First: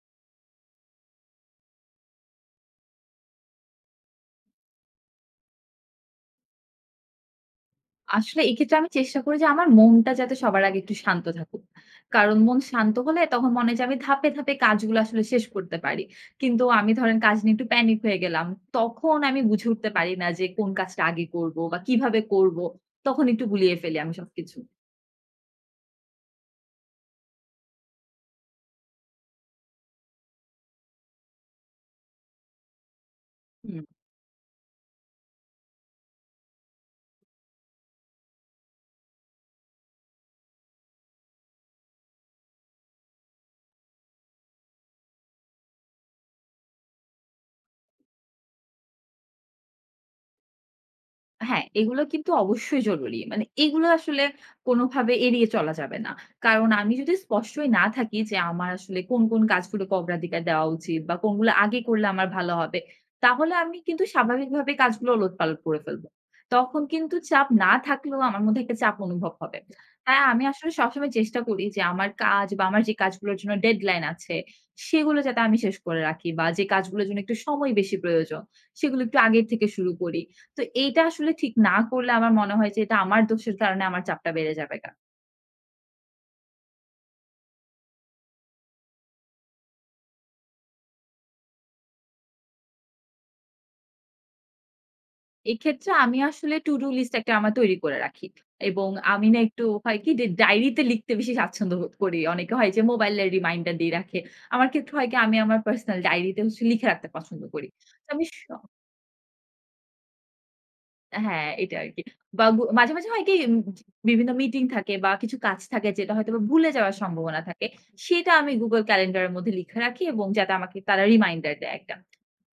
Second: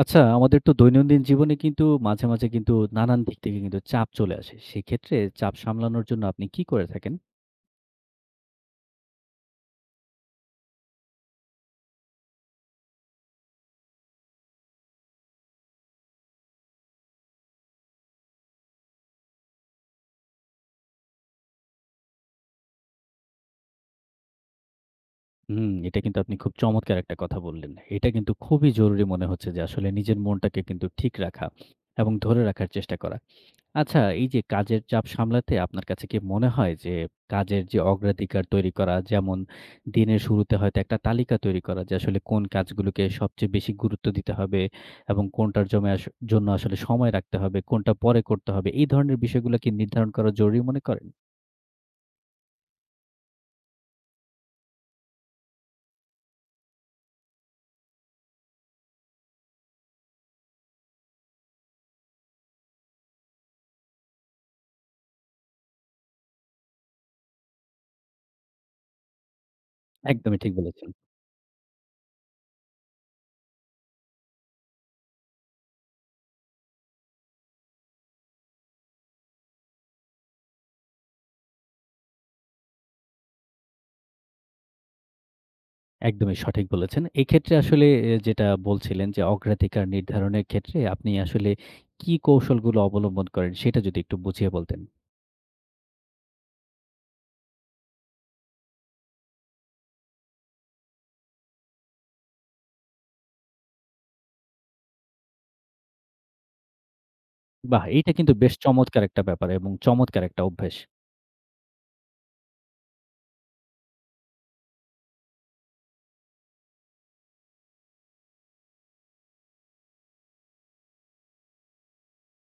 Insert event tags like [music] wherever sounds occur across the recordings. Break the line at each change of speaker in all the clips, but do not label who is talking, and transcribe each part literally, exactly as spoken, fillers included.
আচ্ছা, আমাদের তো দৈনন্দিন জীবনে কিন্তু মাঝে, মাঝে কিন্তু নানান দিক থেকে কিন্তু চাপ চলে আসে। সেক্ষেত্রে চাপ সামলানোর জন্য আপনি কি করে থাকেন?
আসলে এক্ষেত্রে আমি চেষ্টা করি যে আমার মনটা যাতে সবার আগে একটু শান্ত থাকুক। কারণ মন শান্ত হলে তখন মনে হয় যে আমি ধাপে, ধাপে কাজগুলো আসলে শেষ করতে পারি। কিন্তু আমি ধরেন কাজ নিয়ে একটু প্যানিক হয়ে গেলাম। তখন আমি বুঝে উঠতে পারি না যে কোন কাজটা আগে করব বা কিভাবে করব। তখন একটু গুলিয়ে ফেলি আমি সবকিছু।
হুম, এটা কিন্তু আপনি খুব চমৎকার একটা কথা বললেন। এটা কিন্তু খুবই জরুরি মনে হচ্ছে যে আসলে নিজের মনটাকে কিন্তু ঠিক রাখা এবং ধরে রাখার চেষ্টা করা।
হুম।
আচ্ছা, এই যে কাজের চাপ সামলাতে আপনার কাছে কি মনে হয় যে কাজের যে অগ্রাধিকার তৈরি করা যেমন দিনের শুরুতে হয়তো একটা তালিকা তৈরি করা যে আসলে কোন কাজগুলোকে সবচেয়ে বেশি গুরুত্ব দিতে হবে এবং কোনটার জমে আস জন্য আসলে সময় রাখতে হবে, কোনটা পরে করতে হবে। এই ধরনের বিষয়গুলো কি নির্ধারণ করা জরুরি মনে করেন?
হ্যাঁ, এগুলো কিন্তু অবশ্যই জরুরি। মানে এগুলো আসলে কোনোভাবে এড়িয়ে চলা যাবে না। কারণ আমি যদি স্পষ্টই না থাকি যে আমার আসলে কোন, কোন কাজগুলোকে অগ্রাধিকার দেওয়া উচিত বা কোনগুলো আগে করলে আমার ভালো হবে, তাহলে আমি কিন্তু স্বাভাবিকভাবে কাজগুলো ওলটপালট করে ফেলবো। তখন কিন্তু চাপ না থাকলেও আমার মধ্যে একটা চাপ অনুভব হবে। হ্যাঁ,
একদমই
আমি
ঠিক
আসলে
বলেছেন।
সবসময় চেষ্টা করি যে আমার কাজ বা আমার যে কাজগুলোর জন্য ডেডলাইন আছে, সেগুলো যাতে আমি শেষ করে রাখি বা যে কাজগুলোর জন্য একটু সময় বেশি প্রয়োজন, সেগুলো একটু আগের থেকে শুরু করি। তো এইটা আসলে ঠিক না করলে আমার মনে হয় যে এটা আমার দোষের কারণে আমার চাপটা বেড়ে যাবে গা।
একদমই সঠিক বলেছেন। এক্ষেত্রে আসলে এ যেটা বলছিলেন যে অগ্রাধিকার নির্ধারণের ক্ষেত্রে আপনি আসলে কি কৌশলগুলো অবলম্বন করেন সেটা যদি একটু বুঝিয়ে বলতেন?
এক্ষেত্রে আমি আসলে to do list একটা আমার তৈরি করে রাখি। এবং আমি না একটু হয় কি যে ডায়েরিতে লিখতে বেশি স্বাচ্ছন্দ্য বোধ করি। অনেকে হয় যে মোবাইলের রিমাইন্ডার দিয়ে রাখে। আমার ক্ষেত্রে হয় কি আমি আমার পার্সোনাল ডায়েরিতে হচ্ছে লিখে রাখতে পছন্দ করি।
বাহ!
তো
এইটা
আমি
কিন্তু
স
বেশ চমৎকার একটা ব্যাপার এবং চমৎকার একটা অভ্যাস।
হ্যাঁ, এটা আরকি। বা গু মাঝে, মাঝে হয় কি উম বিভিন্ন মিটিং থাকে বা কিছু কাজ থাকে যেটা হয়তোবা ভুলে যাওয়ার সম্ভাবনা থাকে। সেটা আমি Google ক্যালেন্ডারের মধ্যে লিখে রাখি এবং যাতে আমাকে তারা রিমাইন্ডার দেয় একটা।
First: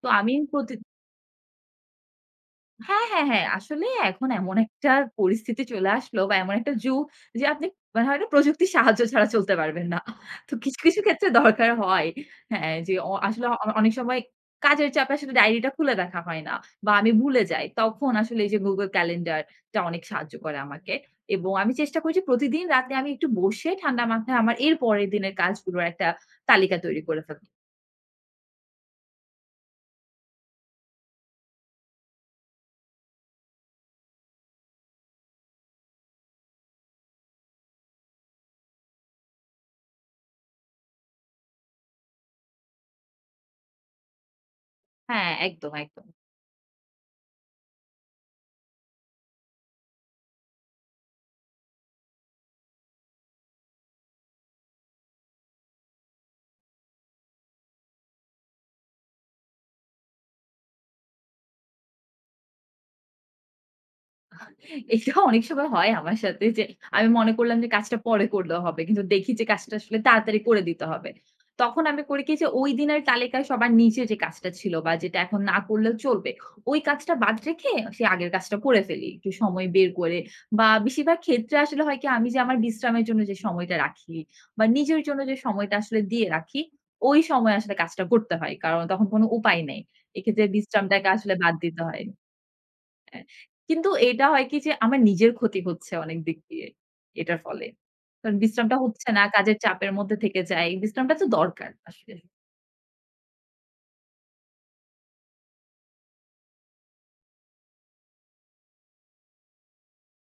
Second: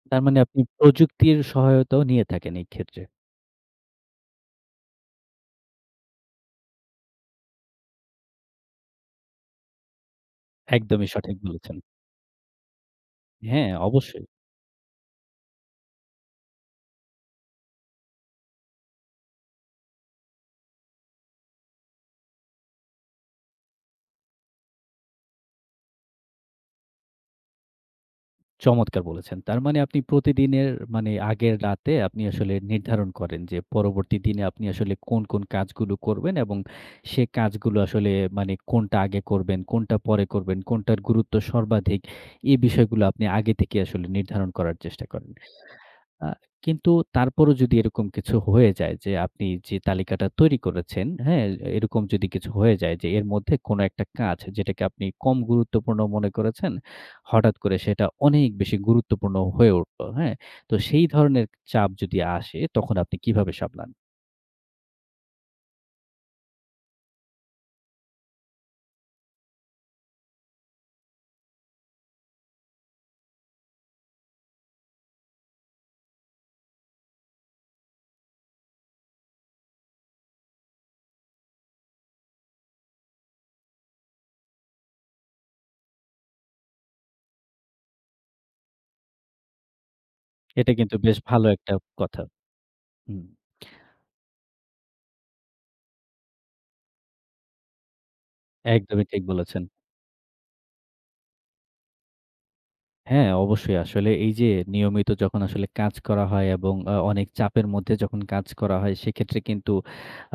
তো
তার
আমি
মানে আপনি
প্রতি
প্রযুক্তির সহায়তাও নিয়ে থাকেন এই ক্ষেত্রে।
হ্যাঁ, হ্যাঁ, হ্যাঁ। আসলে এখন এমন একটা পরিস্থিতি চলে আসলো বা এমন একটা যুগ যে আপনি মানে হয় না প্রযুক্তির সাহায্য ছাড়া চলতে পারবেন না। তো কিছু, কিছু
একদমই
ক্ষেত্রে
সঠিক
দরকার
বলেছেন।
হয়। হ্যাঁ, যে অ আসলে অ
হ্যাঁ,
অনেক সময়
অবশ্যই।
কাজের চাপে আসলে ডায়েরিটা খুলে দেখা হয় না বা আমি ভুলে যাই। তখন আসলে এই যে Google Calendar টা অনেক সাহায্য করে আমাকে। এবং আমি চেষ্টা করি যে প্রতিদিন রাতে আমি একটু বসে ঠান্ডা মাথায় আমার এর পরের দিনের কাজগুলোর একটা তালিকা তৈরি করে ফেলব।
চমৎকার বলেছেন। তার মানে আপনি প্রতিদিনের মানে আগের রাতে আপনি আসলে নির্ধারণ করেন যে পরবর্তী দিনে আপনি আসলে কোন, কোন কাজগুলো করবেন এবং সে কাজগুলো আসলে মানে কোনটা আগে করবেন, কোনটা পরে করবেন, কোনটার গুরুত্ব সর্বাধিক। এই বিষয়গুলো আপনি আগে থেকে আসলে নির্ধারণ করার চেষ্টা করেন।
হ্যাঁ, একদম, একদম।
আ কিন্তু তারপরও যদি এরকম কিছু হয়ে যায় যে আপনি যে তালিকাটা তৈরি করেছেন, হ্যাঁ? এরকম যদি কিছু হয়ে যায় যে এর মধ্যে কোনো একটা কাজ যেটাকে আপনি কম গুরুত্বপূর্ণ মনে করেছেন, হঠাৎ করে সেটা অনেক বেশি গুরুত্বপূর্ণ হয়ে উঠল, হ্যাঁ? তো সেই ধরনের চাপ যদি আসে তখন আপনি কিভাবে সামলান?
এটা অনেক সময় হয় আমার সাথে যে আমি মনে করলাম যে কাজটা পরে করলেও হবে। কিন্তু দেখি যে কাজটা আসলে তাড়াতাড়ি করে দিতে হবে। তখন আমি করি কি যে ওই দিনের তালিকায় সবার নিচে যে কাজটা ছিল বা যেটা এখন না করলেও চলবে, ওই কাজটা বাদ রেখে সে আগের কাজটা করে ফেলি। একটু সময় বের করে বা বেশিরভাগ ক্ষেত্রে আসলে হয় কি আমি যে আমার বিশ্রামের জন্য যে সময়টা রাখি বা নিজের জন্য যে সময়টা আসলে দিয়ে রাখি, ওই সময় আসলে কাজটা করতে হয়। কারণ তখন কোনো উপায় নেই। এক্ষেত্রে
এটা কিন্তু
বিশ্রামটাকে
বেশ
আসলে
ভালো
বাদ
একটা
দিতে হয়।
কথা।
হ্যাঁ,
হুম,
কিন্তু এটা হয় কি যে আমার নিজের ক্ষতি হচ্ছে অনেক দিক দিয়ে এটার ফলে। কারণ বিশ্রামটা
একদমই
হচ্ছে
ঠিক
না, কাজের
বলেছেন।
চাপের মধ্যে থেকে যাই। বিশ্রামটা তো দরকার আসলে।
হ্যাঁ, অবশ্যই। আসলে এই যে নিয়মিত যখন আসলে কাজ করা হয় এবং আ অনেক চাপের মধ্যে যখন কাজ করা হয়, সেক্ষেত্রে কিন্তু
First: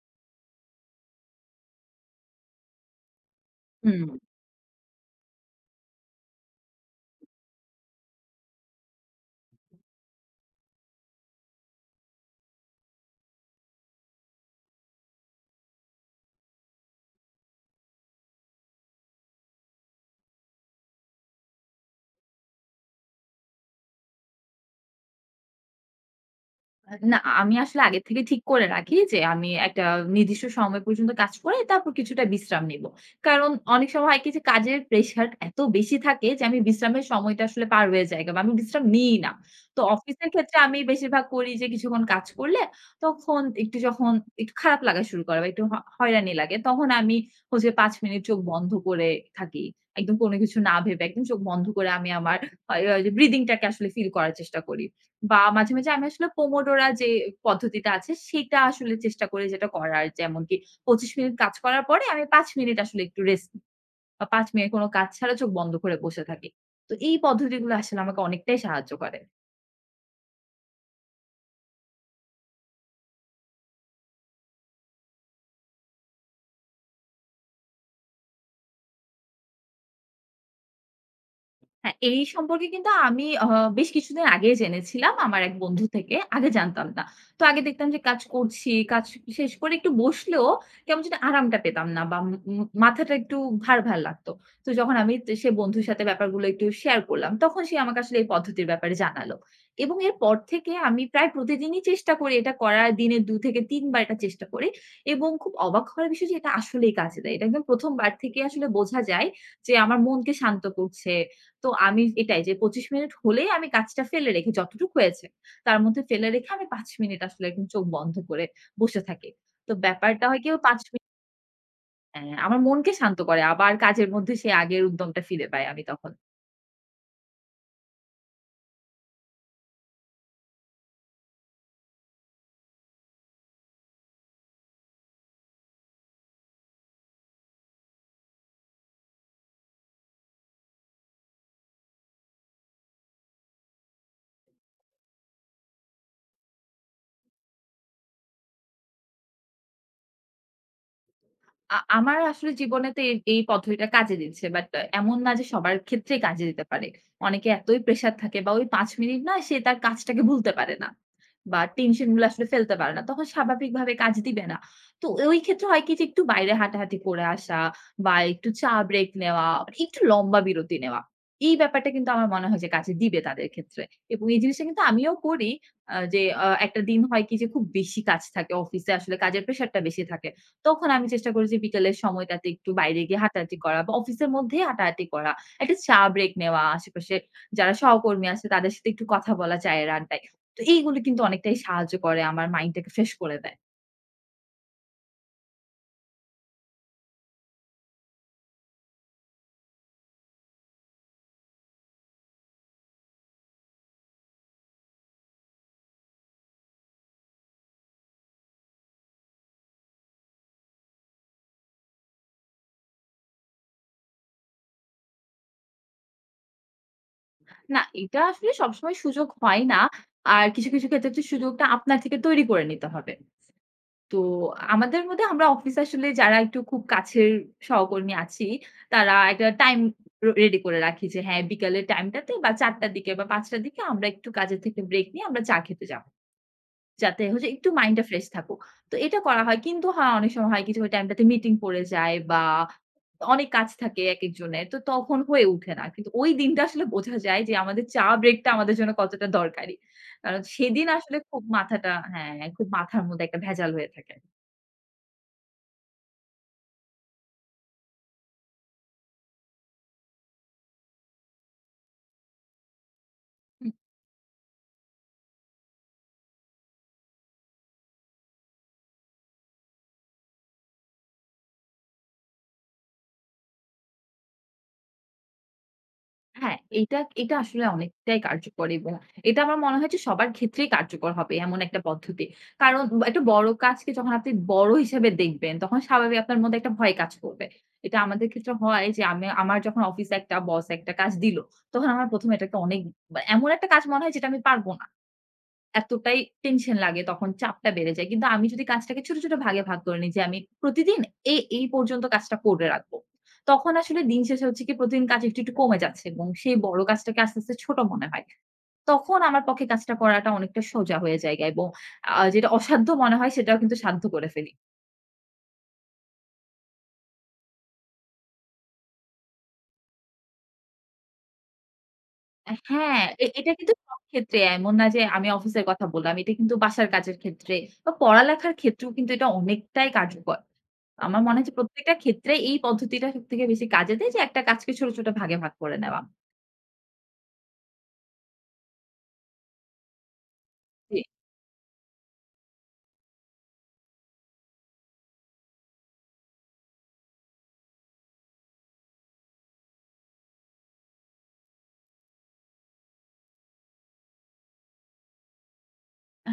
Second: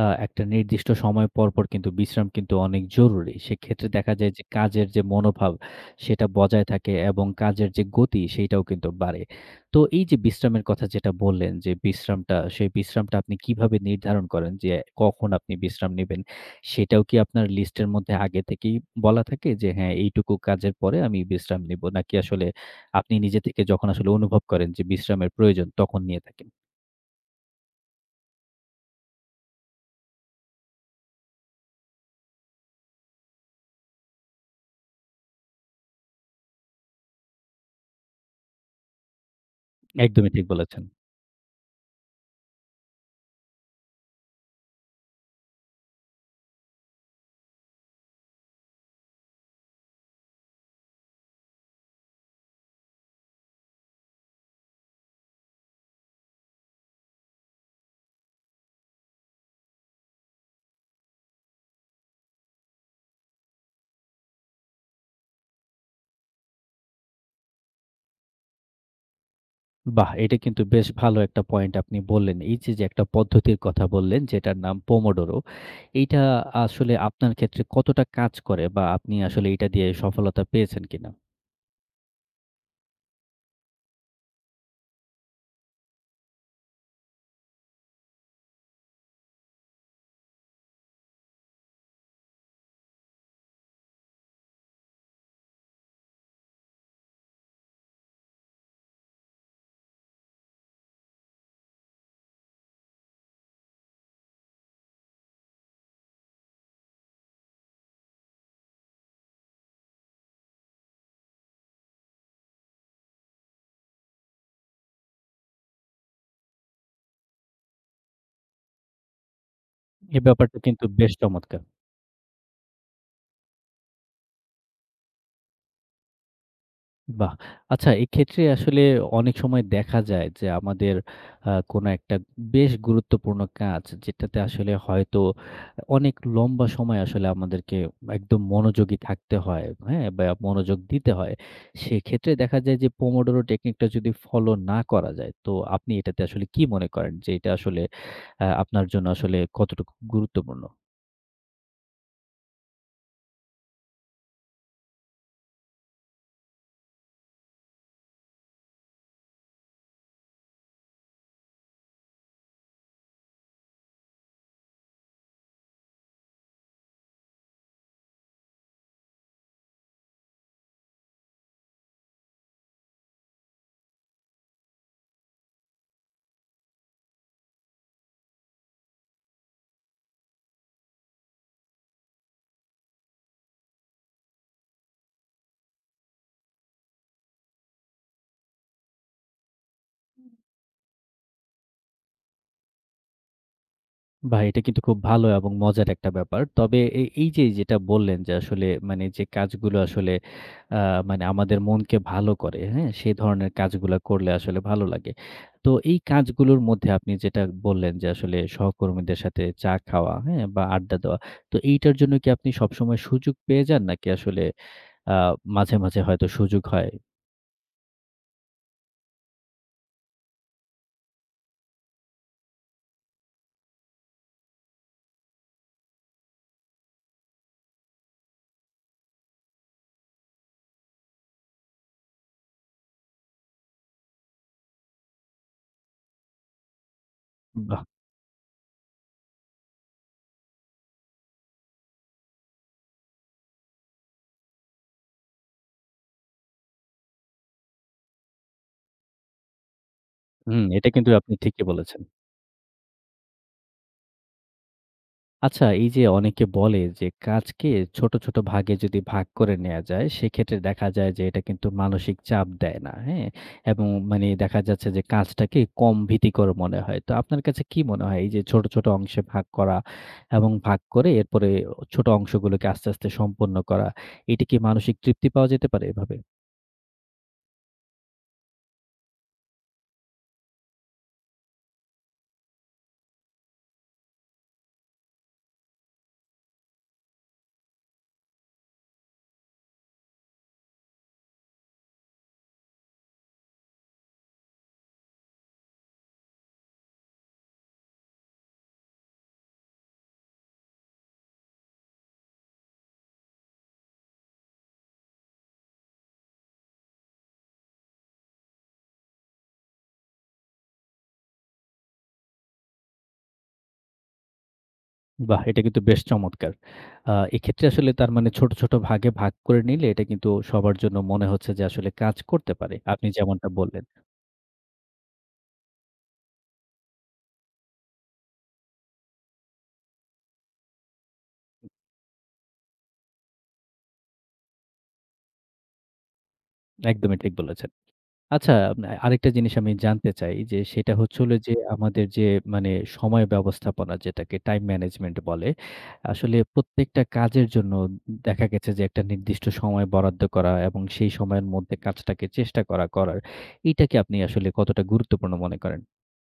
আ একটা নির্দিষ্ট সময় পর, পর কিন্তু বিশ্রাম কিন্তু অনেক জরুরি। সেক্ষেত্রে
হুম।
দেখা যায় যে কাজের যে মনোভাব, সেটা বজায় থাকে এবং কাজের যে গতি, সেইটাও কিন্তু বাড়ে। তো এই যে বিশ্রামের কথা যেটা বললেন যে বিশ্রামটা, সেই বিশ্রামটা আপনি কিভাবে নির্ধারণ করেন যে কখন আপনি বিশ্রাম নিবেন? সেটাও কি আপনার লিস্টের মধ্যে আগে থেকেই বলা থাকে যে, "হ্যাঁ, এইটুকু কাজের পরে আমি বিশ্রাম নিবো।" নাকি আসলে আপনি নিজে থেকে যখন আসলে অনুভব করেন যে বিশ্রামের প্রয়োজন, তখন নিয়ে থাকেন।
আ না, আমি আসলে আগে থেকে ঠিক করে রাখি যে আমি একটা নির্দিষ্ট সময় পর্যন্ত কাজ করে তারপর কিছুটা বিশ্রাম নিব। কারণ অনেক সময় হয় কি যে কাজের প্রেশার এত বেশি থাকে যে আমি বিশ্রামের সময়টা আসলে পার হয়ে যায় বা আমি বিশ্রাম নিই না। তো অফিসের
একদমই ঠিক
ক্ষেত্রে আমি
বলেছেন।
বেশিরভাগ করি যে কিছুক্ষণ কাজ করলে তখন একটু যখন একটু খারাপ লাগা শুরু করে বা একটু হ হয়রানি লাগে তখন আমি হচ্ছে পাঁচ মিনিট চোখ বন্ধ করে থাকি। একদম কোনো কিছু না ভেবে একদম চোখ বন্ধ করে আমি আমার আ ব্রিথিং টাকে আসলে ফিল করার চেষ্টা করি। বা মাঝে, মাঝে আমি আসলে পোমোডোরা যে পদ্ধতিটা আছে সেটা আসলে চেষ্টা করি যেটা করার। যেমন কি পঁচিশ মিনিট কাজ করার পরে আমি পাঁচ মিনিট আসলে একটু রেস্ট নিই। বা পাঁচ মিনিট কোন কাজ ছাড়া চোখ বন্ধ করে বসে থাকি। তো এই পদ্ধতিগুলো আসলে আমাকে অনেকটাই সাহায্য করে।
বাহ! এটা কিন্তু বেশ ভালো একটা পয়েন্ট আপনি বললেন। এই যে, যে একটা পদ্ধতির কথা বললেন যেটার নাম পোমোডোরো। এইটা আসলে আপনার ক্ষেত্রে কতটা কাজ করে বা আপনি আসলে এইটা দিয়ে সফলতা পেয়েছেন কিনা?
হ্যাঁ, এই সম্পর্কে কিন্তু আমি আ বেশ কিছুদিন আগেই জেনেছিলাম আমার এক বন্ধু থেকে। আগে জানতাম না। তো আগে দেখতাম যে কাজ করছি, কাজ শেষ করে একটু বসলেও কেমন যেন আরামটা পেতাম না বা উম উম মাথাটা একটু ভার, ভার লাগতো। তো যখন আমি তে সে বন্ধুর সাথে ব্যাপারগুলো একটু শেয়ার করলাম, তখন সে আমাকে আসলে এই পদ্ধতির ব্যাপারে জানালো। এবং এরপর থেকে আমি প্রায় প্রতিদিনই চেষ্টা করি এটা করার। দিনে দুই থেকে তিন বার এটা চেষ্টা করি এবং খুব অবাক হওয়ার বিষয় যে এটা আসলেই কাজে দেয়। এটা একদম প্রথম বার থেকেই আসলে বোঝা যায় যে আমার মনকে শান্ত করছে। তো আমি এটাই যে পঁচিশ মিনিট হলেই আমি কাজটা ফেলে রেখে যতটুক হয়েছে, তার মধ্যে ফেলে রেখে আমি পাঁচ মিনিট আসলে একদম চোখ বন্ধ করে বসে থাকি। তো
এ
ব্যাপারটা হয় কি
ব্যাপারটা
ও পাঁচ
কিন্তু
মিনিট
বেশ চমৎকার।
হ্যাঁ, আমার মনকে শান্ত করে। আবার কাজের মধ্যে সেই আগের উদ্যমটা ফিরে পাই আমি তখন।
বাহ! আচ্ছা এক্ষেত্রে আসলে অনেক সময় দেখা যায় যে আমাদের আ কোনো একটা বেশ গুরুত্বপূর্ণ কাজ যেটাতে আসলে হয়তো অনেক লম্বা সময় আসলে আমাদেরকে একদম মনোযোগী থাকতে হয়, হ্যাঁ? বা মনোযোগ দিতে হয়। সেক্ষেত্রে দেখা যায় যে পোমোডোরো টেকনিকটা যদি ফলো না করা যায়, তো আপনি এটাতে আসলে কি মনে করেন যে এটা আসলে আ আপনার জন্য আসলে কতটুকু গুরুত্বপূর্ণ?
আ আমার আসলে জীবনে তো এই, এই পদ্ধতিটা কাজে দিচ্ছে। বাট এমন না যে সবার ক্ষেত্রেই কাজে দিতে পারে। অনেকে এতই প্রেশার থাকে বা ওই পাঁচ মিনিট না সে তার কাজটাকে ভুলতে পারে না। বা টেনশন গুলো আসলে ফেলতে পারে না। তখন স্বাভাবিকভাবে কাজ দিবে না। তো ওই ক্ষেত্রে হয় কি যে একটু বাইরে হাঁটাহাঁটি করে আসা বা একটু চা ব্রেক নেওয়া, একটু লম্বা বিরতি নেওয়া। এই ব্যাপারটা কিন্তু আমার মনে হয় যে কাজে দিবে তাদের ক্ষেত্রে। এবং এই জিনিসটা কিন্তু আমিও করি। আ যে আ একটা দিন হয় কি যে খুব বেশি কাজ থাকে। অফিসে আসলে কাজের প্রেশারটা বেশি থাকে। তখন আমি চেষ্টা করি যে বিকেলের সময়টাতে একটু বাইরে গিয়ে হাঁটাহাঁটি করা বা অফিসের মধ্যেই হাঁটাহাঁটি করা। একটা চা ব্রেক নেওয়া, আশেপাশে যারা সহকর্মী আছে তাদের সাথে একটু কথা বলা চায়ের আড্ডায়। তো এইগুলো কিন্তু অনেকটাই সাহায্য করে আমার মাইন্ডটাকে ফ্রেশ করে দেয়।
বাহ! এটা কিন্তু খুব ভালো এবং মজার একটা ব্যাপার। তবে এ এই যে যেটা বললেন যে আসলে মানে যে কাজগুলো আসলে আ মানে আমাদের মনকে ভালো করে, হ্যাঁ? সেই ধরনের কাজগুলা করলে আসলে ভালো লাগে। তো এই কাজগুলোর মধ্যে আপনি যেটা বললেন যে আসলে সহকর্মীদের সাথে চা খাওয়া, হ্যাঁ? বা আড্ডা দেওয়া। তো এইটার জন্য কি আপনি সবসময় সুযোগ পেয়ে যান নাকি আসলে আ মাঝে, মাঝে হয়তো সুযোগ হয়?
না, এটা আসলে সবসময় সুযোগ হয় না। আর কিছু, কিছু ক্ষেত্রে তো সুযোগটা আপনার থেকে তৈরি করে নিতে হবে। তো আমাদের মধ্যে আমরা অফিস আসলে যারা একটু খুব কাছের সহকর্মী আছি, তারা একটা টাইম র রেডি করে রাখি যে হ্যাঁ, বিকালের টাইমটাতে বা চার টার দিকে বা পাঁচ টার দিকে আমরা একটু কাজের থেকে ব্রেক নিয়ে আমরা চা খেতে যাবো। যাতে হচ্ছে একটু
বাহ!
মাইন্ডটা ফ্রেশ থাকুক। তো এটা করা হয়। কিন্তু হ্যাঁ, অনেক সময় হয় কি যে ওই টাইমটাতে মিটিং পড়ে যায় বা অনেক কাজ থাকে একেকজনের। তো তখন হয়ে উঠে না। কিন্তু ওই দিনটা আসলে বোঝা যায় যে আমাদের চা ব্রেকটা আমাদের জন্য কতটা দরকারি। কারণ
হুম,
সেদিন
এটা কিন্তু
আসলে
আপনি
খুব
ঠিকই
মাথাটা
বলেছেন।
হ্যাঁ, খুব মাথার মধ্যে একটা ভেজাল হয়ে থাকে।
আচ্ছা এই যে অনেকে বলে যে কাজকে ছোট, ছোট ভাগে যদি ভাগ করে নেয়া যায়, সেক্ষেত্রে দেখা যায় যে এটা কিন্তু মানসিক চাপ দেয় না। হ্যাঁ? এবং মানে দেখা যাচ্ছে যে কাজটাকে কম ভীতিকর মনে হয়। তো আপনার কাছে কি মনে হয় এই যে ছোট, ছোট অংশে ভাগ করা এবং ভাগ করে এরপরে ছোট অংশগুলোকে আস্তে, আস্তে সম্পন্ন করা, এটা কি মানসিক তৃপ্তি পাওয়া যেতে পারে এভাবে?
হ্যাঁ, এইটা এটা আসলে অনেকটাই কার্যকর এবং এটা আমার মনে হয় যে সবার ক্ষেত্রেই কার্যকর হবে এমন একটা পদ্ধতি। কারণ ব একটা বড় কাজকে যখন আপনি বড় হিসেবে দেখবেন, তখন স্বাভাবিক আপনার মধ্যে একটা ভয় কাজ করবে। এটা আমাদের ক্ষেত্রে হয় যে আমি আমার যখন অফিসে একটা বস একটা কাজ দিল, তখন আমার প্রথম এটাকে অনেক বা এমন একটা কাজ মনে হয় যেটা আমি পারব না। এতটাই টেনশন লাগে তখন চাপটা বেড়ে যায়। কিন্তু আমি যদি কাজটাকে ছোট, ছোট ভাগে ভাগ করে নিই যে আমি প্রতিদিন এই, এই পর্যন্ত কাজটা করে রাখবো। তখন আসলে দিন শেষে হচ্ছে কি প্রতিদিন কাজ একটু, একটু কমে যাচ্ছে এবং সেই বড় কাজটাকে আস্তে, আস্তে ছোট মনে হয়। তখন আমার পক্ষে কাজটা করাটা অনেকটা সোজা হয়ে যায় এবং আ যেটা অসাধ্য মনে হয় সেটাও কিন্তু সাধ্য করে ফেলি।
বাহ! এটা কিন্তু বেশ চমৎকার। আ এক্ষেত্রে আসলে তার মানে ছোট, ছোট ভাগে ভাগ করে নিলে এটা কিন্তু সবার জন্য মনে হচ্ছে যে আসলে কাজ করতে পারে।
হ্যাঁ,
আপনি
এ
যেমনটা
এটা কিন্তু
বললেন।
সব ক্ষেত্রে এমন না যে আমি অফিসের কথা বললাম। এটা কিন্তু বাসার কাজের ক্ষেত্রে বা পড়ালেখার ক্ষেত্রেও কিন্তু এটা অনেকটাই কার্যকর। আমার মনে হয় যে প্রত্যেকটা ক্ষেত্রে এই পদ্ধতিটা সবথেকে বেশি কাজে দেয় যে একটা কাজকে ছোট, ছোট ভাগে ভাগ করে নেওয়া।
একদমই ঠিক বলেছেন। আচ্ছা আ আরেকটা জিনিস আমি জানতে চাই যে সেটা
জি।
হচ্ছে হলো যে আমাদের যে মানে সময় ব্যবস্থাপনা যেটাকে টাইম ম্যানেজমেন্ট বলে। আসলে প্রত্যেকটা কাজের জন্য দেখা গেছে যে একটা নির্দিষ্ট সময় বরাদ্দ করা এবং সেই সময়ের মধ্যে কাজটাকে চেষ্টা করা করার এইটাকে আপনি আসলে কতটা গুরুত্বপূর্ণ মনে করেন?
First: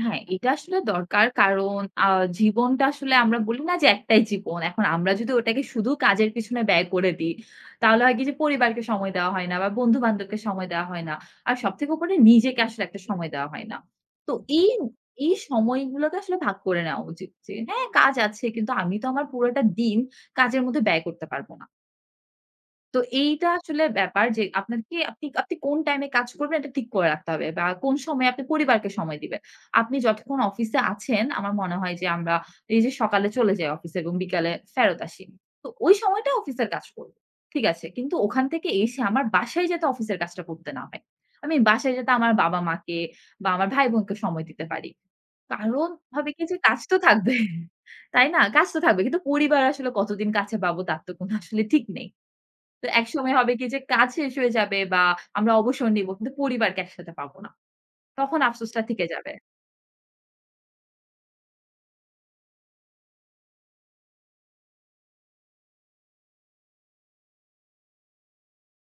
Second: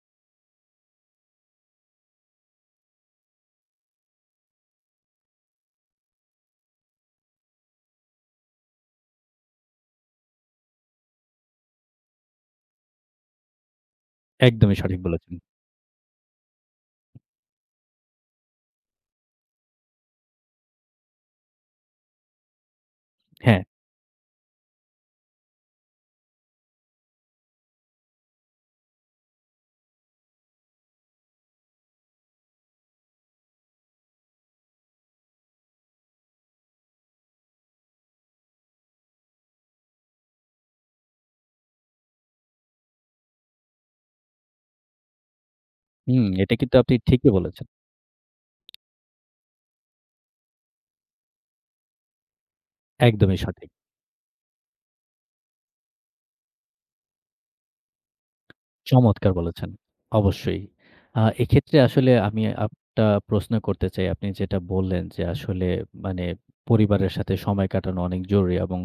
হ্যাঁ, এটা আসলে দরকার। কারণ আ জীবনটা আসলে আমরা বলি না যে একটাই জীবন। এখন আমরা যদি ওটাকে শুধু কাজের পিছনে ব্যয় করে দিই, তাহলে হয় কি যে পরিবারকে সময় দেওয়া হয় না বা বন্ধু-বান্ধবকে সময় দেওয়া হয় না। আর সবথেকে উপরে নিজেকে আসলে একটা সময় দেওয়া হয় না। তো এই,
একদমই সঠিক বলেছেন।
এই সময়গুলোকে আসলে ভাগ করে নেওয়া উচিত যে, হ্যাঁ, কাজ আছে কিন্তু আমি তো আমার পুরোটা দিন কাজের মধ্যে ব্যয় করতে পারব না। তো এইটা
হ্যাঁ,
আসলে ব্যাপার যে আপনাকে আপনি আপনি কোন টাইমে কাজ করবেন এটা ঠিক করে রাখতে হবে বা কোন সময়ে আপনি পরিবারকে সময় দিবেন। আপনি যতক্ষণ অফিসে আছেন আমার মনে হয় যে আমরা এই যে সকালে চলে যাই অফিসে এবং বিকালে ফেরত আসি। তো ওই সময়টা অফিসের কাজ করব। ঠিক আছে। কিন্তু ওখান থেকে এসে আমার বাসায় যাতে অফিসের কাজটা করতে না হয়। আমি বাসায় যাতে আমার বাবা-মাকে বা আমার ভাই-বোনকে সময় দিতে পারি। কারণ
হুম,
হবে কি
এটা
যে
কিন্তু
কাজ
আপনি
তো
ঠিকই
থাকবে।
বলেছেন।
তাই না? কাজ তো থাকবে। কিন্তু পরিবার আসলে কতদিন কাছে পাবো তার তো কোনো আসলে ঠিক নেই। তো একসময়
একদমই
হবে কি
সঠিক।
যে কাজ শেষ হয়ে যাবে বা আমরা অবসর নিবো। কিন্তু পরিবারকে একসাথে পাবো না। তখন আফসোসটা থেকে যাবে।
চমৎকার বলেছেন। অবশ্যই। আ এক্ষেত্রে আসলে আমি একটা প্রশ্ন করতে চাই। আপনি যেটা বললেন যে আসলে মানে পরিবারের সাথে সময় কাটানো অনেক জরুরি এবং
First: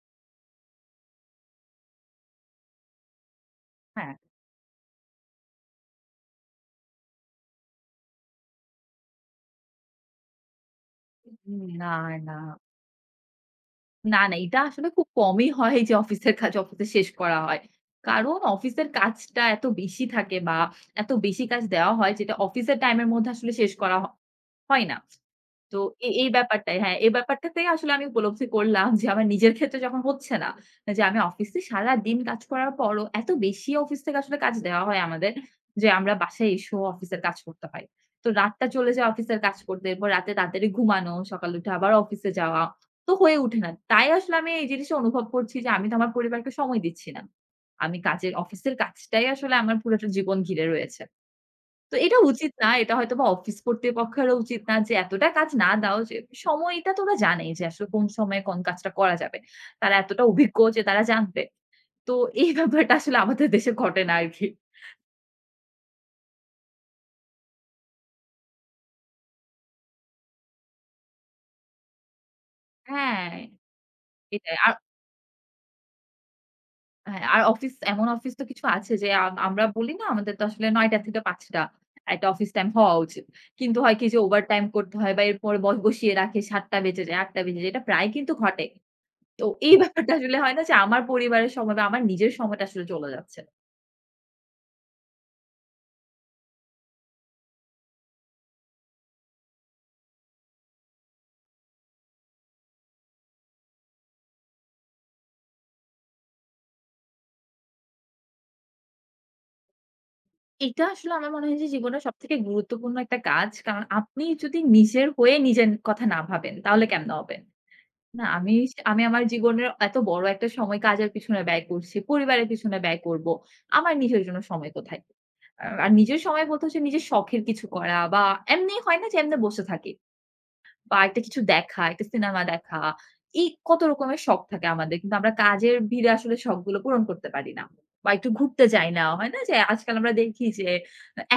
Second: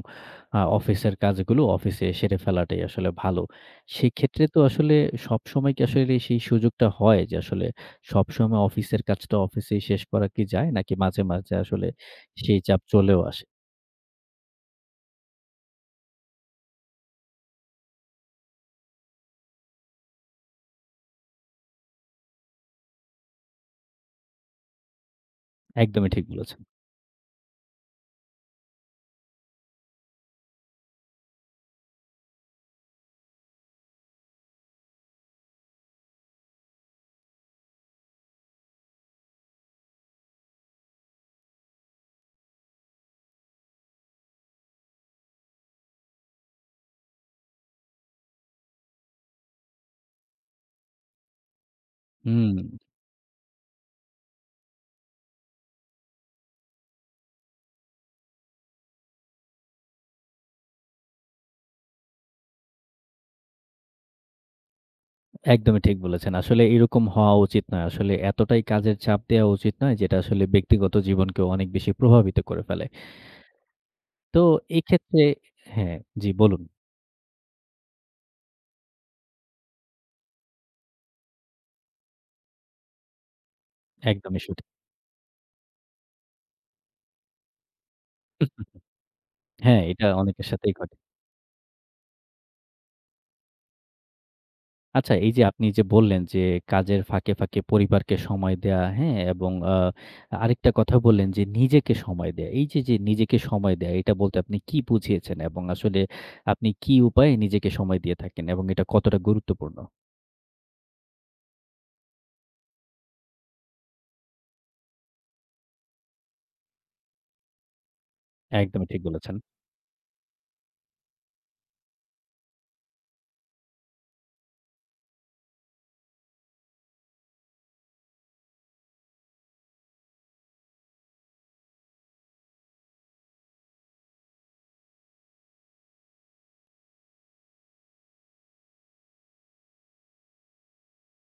আ অফিসের কাজগুলো অফিসে সেরে ফেলাটাই আসলে ভালো।
হ্যাঁ।
সেক্ষেত্রে তো আসলে সবসময় কি আসলে সেই সুযোগটা হয় যে আসলে সবসময় অফিসের কাজটা অফিসেই শেষ করা কি যায়? নাকি মাঝে, মাঝে
উম
আসলে
না, না।
সেই চাপ চলেও আসে?
না, না এটা আসলে খুব কমই হয় যে অফিসের কাজ অফিসে শেষ করা হয়। কারণ অফিসের কাজটা এত বেশি থাকে বা এত বেশি কাজ দেওয়া হয় যেটা অফিসের টাইম এর মধ্যে আসলে শেষ করা হ হয় না। তো
একদমই
এ
ঠিক
এই
বলেছেন।
ব্যাপারটাই হ্যাঁ, এই ব্যাপারটাতেই আসলে আমি উপলব্ধি করলাম যে আমার নিজের ক্ষেত্রে যখন হচ্ছে না, যে আমি অফিসে সারাদিন কাজ করার পরও এত বেশি অফিস থেকে আসলে কাজ দেওয়া হয় আমাদের যে আমরা বাসায় এসেও অফিসের কাজ করতে হয়। তো রাতটা চলে যায় অফিসের কাজ করতে, এরপর রাতে তাড়াতাড়ি ঘুমানো, সকালে উঠে আবার অফিসে যাওয়া। তো হয়ে ওঠে না। তাই আসলে আমি এই জিনিসটা অনুভব করছি যে আমি তো আমার পরিবারকে সময় দিচ্ছি না। আমি কাজের অফিসের কাজটাই আসলে আমার পুরোটা জীবন ঘিরে রয়েছে। তো এটা উচিত
হুম।
না। এটা হয়তোবা অফিস কর্তৃপক্ষেরও উচিত না যে এতটা কাজ না দাও যে সময়টা তো ওরা জানেই যে আসলে কোন সময়ে কোন কাজটা করা যাবে। তারা এতটা অভিজ্ঞ যে তারা জানবে। তো এই ব্যাপারটা আসলে আমাদের দেশে ঘটে না আরকি।
একদমই ঠিক বলেছেন। আসলে এরকম হওয়া উচিত নয়। আসলে এতটাই কাজের চাপ দেওয়া উচিত নয় যেটা আসলে ব্যক্তিগত জীবনকেও অনেক বেশি প্রভাবিত করে ফেলে।
হ্যাঁ,
তো
এটাই। আর
এক্ষেত্রে হ্যাঁ, জি বলুন।
হ্যাঁ, আর অফিস এমন অফিস তো কিছু আছে যে আম আমরা বলি না আমাদের তো আসলে নয় টা থেকে পাঁচ টা একটা অফিস টাইম হওয়া উচিত। কিন্তু হয় কি যে
একদমই সঠিক।
ওভারটাইম করতে হয় বা এরপরে ব বসিয়ে রাখে সাত টা বেজে যায়, আট টা বেজে যায়। এটা প্রায় কিন্তু ঘটে। তো এই
হ্যাঁ, এটা
ব্যাপারটা আসলে
অনেকের
হয় না
সাথেই
যে
ঘটে।
আমার পরিবারের সময় বা আমার নিজের সময়টা আসলে চলে যাচ্ছে।
আচ্ছা এই যে আপনি যে বললেন যে কাজের ফাঁকে, ফাঁকে পরিবারকে সময় দেয়া, হ্যাঁ? এবং আ আরেকটা কথা বললেন যে নিজেকে সময় দেয়া। এই যে, যে নিজেকে সময় দেয়া এটা বলতে আপনি কি বুঝিয়েছেন? এবং আসলে আপনি কি উপায়ে নিজেকে সময় দিয়ে থাকেন এবং এটা কতটা গুরুত্বপূর্ণ?
এটা আসলে আমার মনে হয় যে জীবনের সবথেকে গুরুত্বপূর্ণ একটা কাজ। কারণ আপনি যদি নিজের হয়ে নিজের কথা না ভাবেন তাহলে কেমনে হবে? না আমি স
একদমই ঠিক
আমি আমার
বলেছেন।
জীবনের এত বড় একটা সময় কাজের পিছনে ব্যয় করছি, পরিবারের পিছনে ব্যয় করব। আমার নিজের জন্য সময় কোথায়? আ আর নিজের সময় বলতে হচ্ছে নিজের শখের কিছু করা বা এমনি হয় না যে এমনি বসে থাকি। বা একটা কিছু দেখা, একটা সিনেমা দেখা। এই কত রকমের শখ থাকে আমাদের। কিন্তু আমরা কাজের ভিড়ে আসলে শখগুলো পূরণ করতে পারি না। বা একটু ঘুরতে যাই না। হয় না যে আজকাল আমরা দেখি যে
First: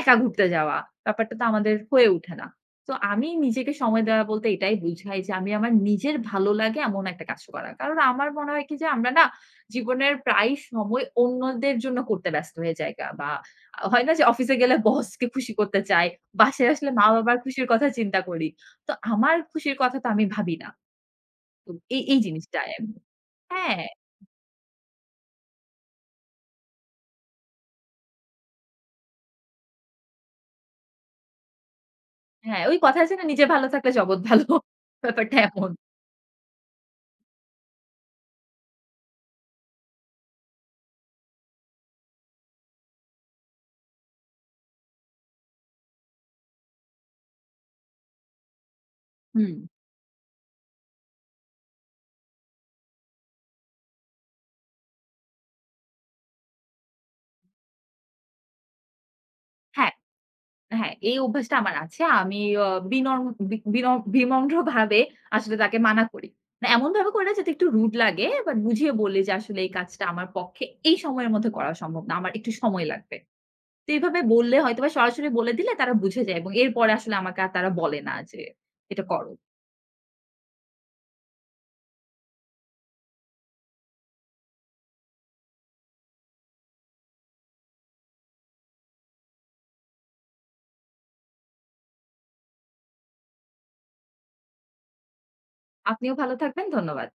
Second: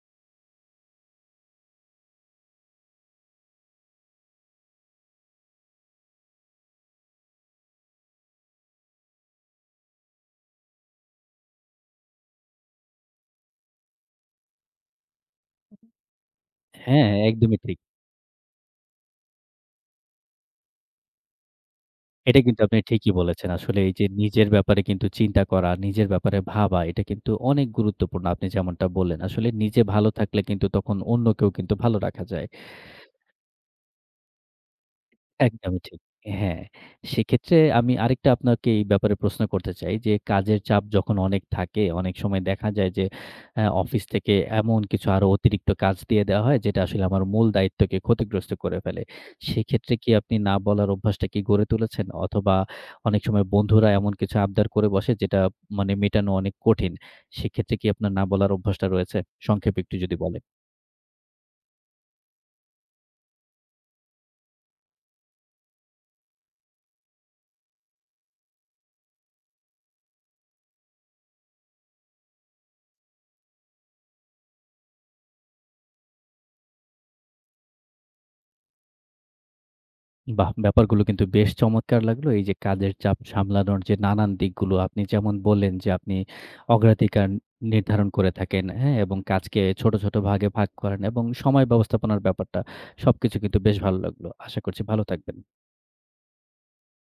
একা ঘুরতে যাওয়া। ব্যাপারটা তো আমাদের হয়ে ওঠে না। তো আমি নিজেকে সময় দেওয়া বলতে এটাই বুঝাই যে আমি আমার নিজের ভালো লাগে এমন একটা কাজ করা। কারণ আমার মনে হয় কি যে আমরা না জীবনের প্রায় সময় অন্যদের জন্য করতে ব্যস্ত হয়ে যাই গা। বা হয় না যে অফিসে গেলে বসকে খুশি করতে চাই। বাসায় আসলে
হ্যাঁ,
মা-বাবার
একদমই
খুশির
ঠিক।
কথা চিন্তা করি। তো আমার খুশির কথা তো আমি ভাবি না। তো এই, এই
এটা কিন্তু
জিনিসটায়
আপনি
আমি
ঠিকই বলেছেন। আসলে
হ্যাঁ,
এই যে নিজের ব্যাপারে কিন্তু চিন্তা করা, নিজের ব্যাপারে ভাবা এটা কিন্তু অনেক গুরুত্বপূর্ণ। আপনি যেমনটা বললেন। আসলে নিজে ভালো থাকলে কিন্তু তখন অন্যকেও কিন্তু ভালো রাখা যায়।
হ্যাঁ, ওই কথা আছে না নিজে ভালো থাকলে জগৎ ভালো। [laughs] ব্যাপারটা এমন।
একদমই ঠিক। হ্যাঁ, সেক্ষেত্রে আমি আরেকটা আপনাকে এই ব্যাপারে প্রশ্ন করতে চাই যে, কাজের চাপ যখন অনেক থাকে, অনেক সময় দেখা যায় যে, আ অফিস থেকে এমন কিছু আরো অতিরিক্ত কাজ দিয়ে দেওয়া হয়, যেটা আসলে আমার মূল দায়িত্বকে ক্ষতিগ্রস্ত করে ফেলে।
হুম।
সেক্ষেত্রে কি আপনি না বলার অভ্যাসটা কি গড়ে তুলেছেন? অথবা অনেক সময় বন্ধুরা এমন কিছু আবদার করে বসে, যেটা মানে মেটানো অনেক কঠিন। সেক্ষেত্রে কি আপনার না বলার অভ্যাসটা রয়েছে? সংক্ষেপে
হ্যাঁ,
একটু যদি বলেন।
হ্যাঁ, এই অভ্যাসটা আমার আছে। আমি অ বিনম্র বি বিন বিনম্রভাবে আসলে তাকে মানা করি। মানে এমনভাবে করি না যাতে একটু রুড লাগে বাট বুঝিয়ে বলি যে আসলে এই কাজটা আমার পক্ষে এই সময়ের মধ্যে করা সম্ভব না। আমার একটু সময় লাগবে। তো এইভাবে বললে হয়তোবা সরাসরি বলে দিলে তারা বুঝে যায় এবং এরপরে আসলে আমাকে আর তারা বলে না যে এটা করো।
বাহ! ব্যাপারগুলো কিন্তু বেশ চমৎকার লাগলো। এই যে কাজের চাপ সামলানোর যে নানান দিকগুলো আপনি যেমন বললেন যে আপনি অগ্রাধিকার নির্ধারণ করে থাকেন, হ্যাঁ? এবং কাজকে ছোট, ছোট ভাগে ভাগ করেন এবং সময় ব্যবস্থাপনার ব্যাপারটা সবকিছু কিন্তু বেশ ভালো লাগলো। আশা করছি ভালো থাকবেন।
আপনিও ভালো থাকবেন। ধন্যবাদ।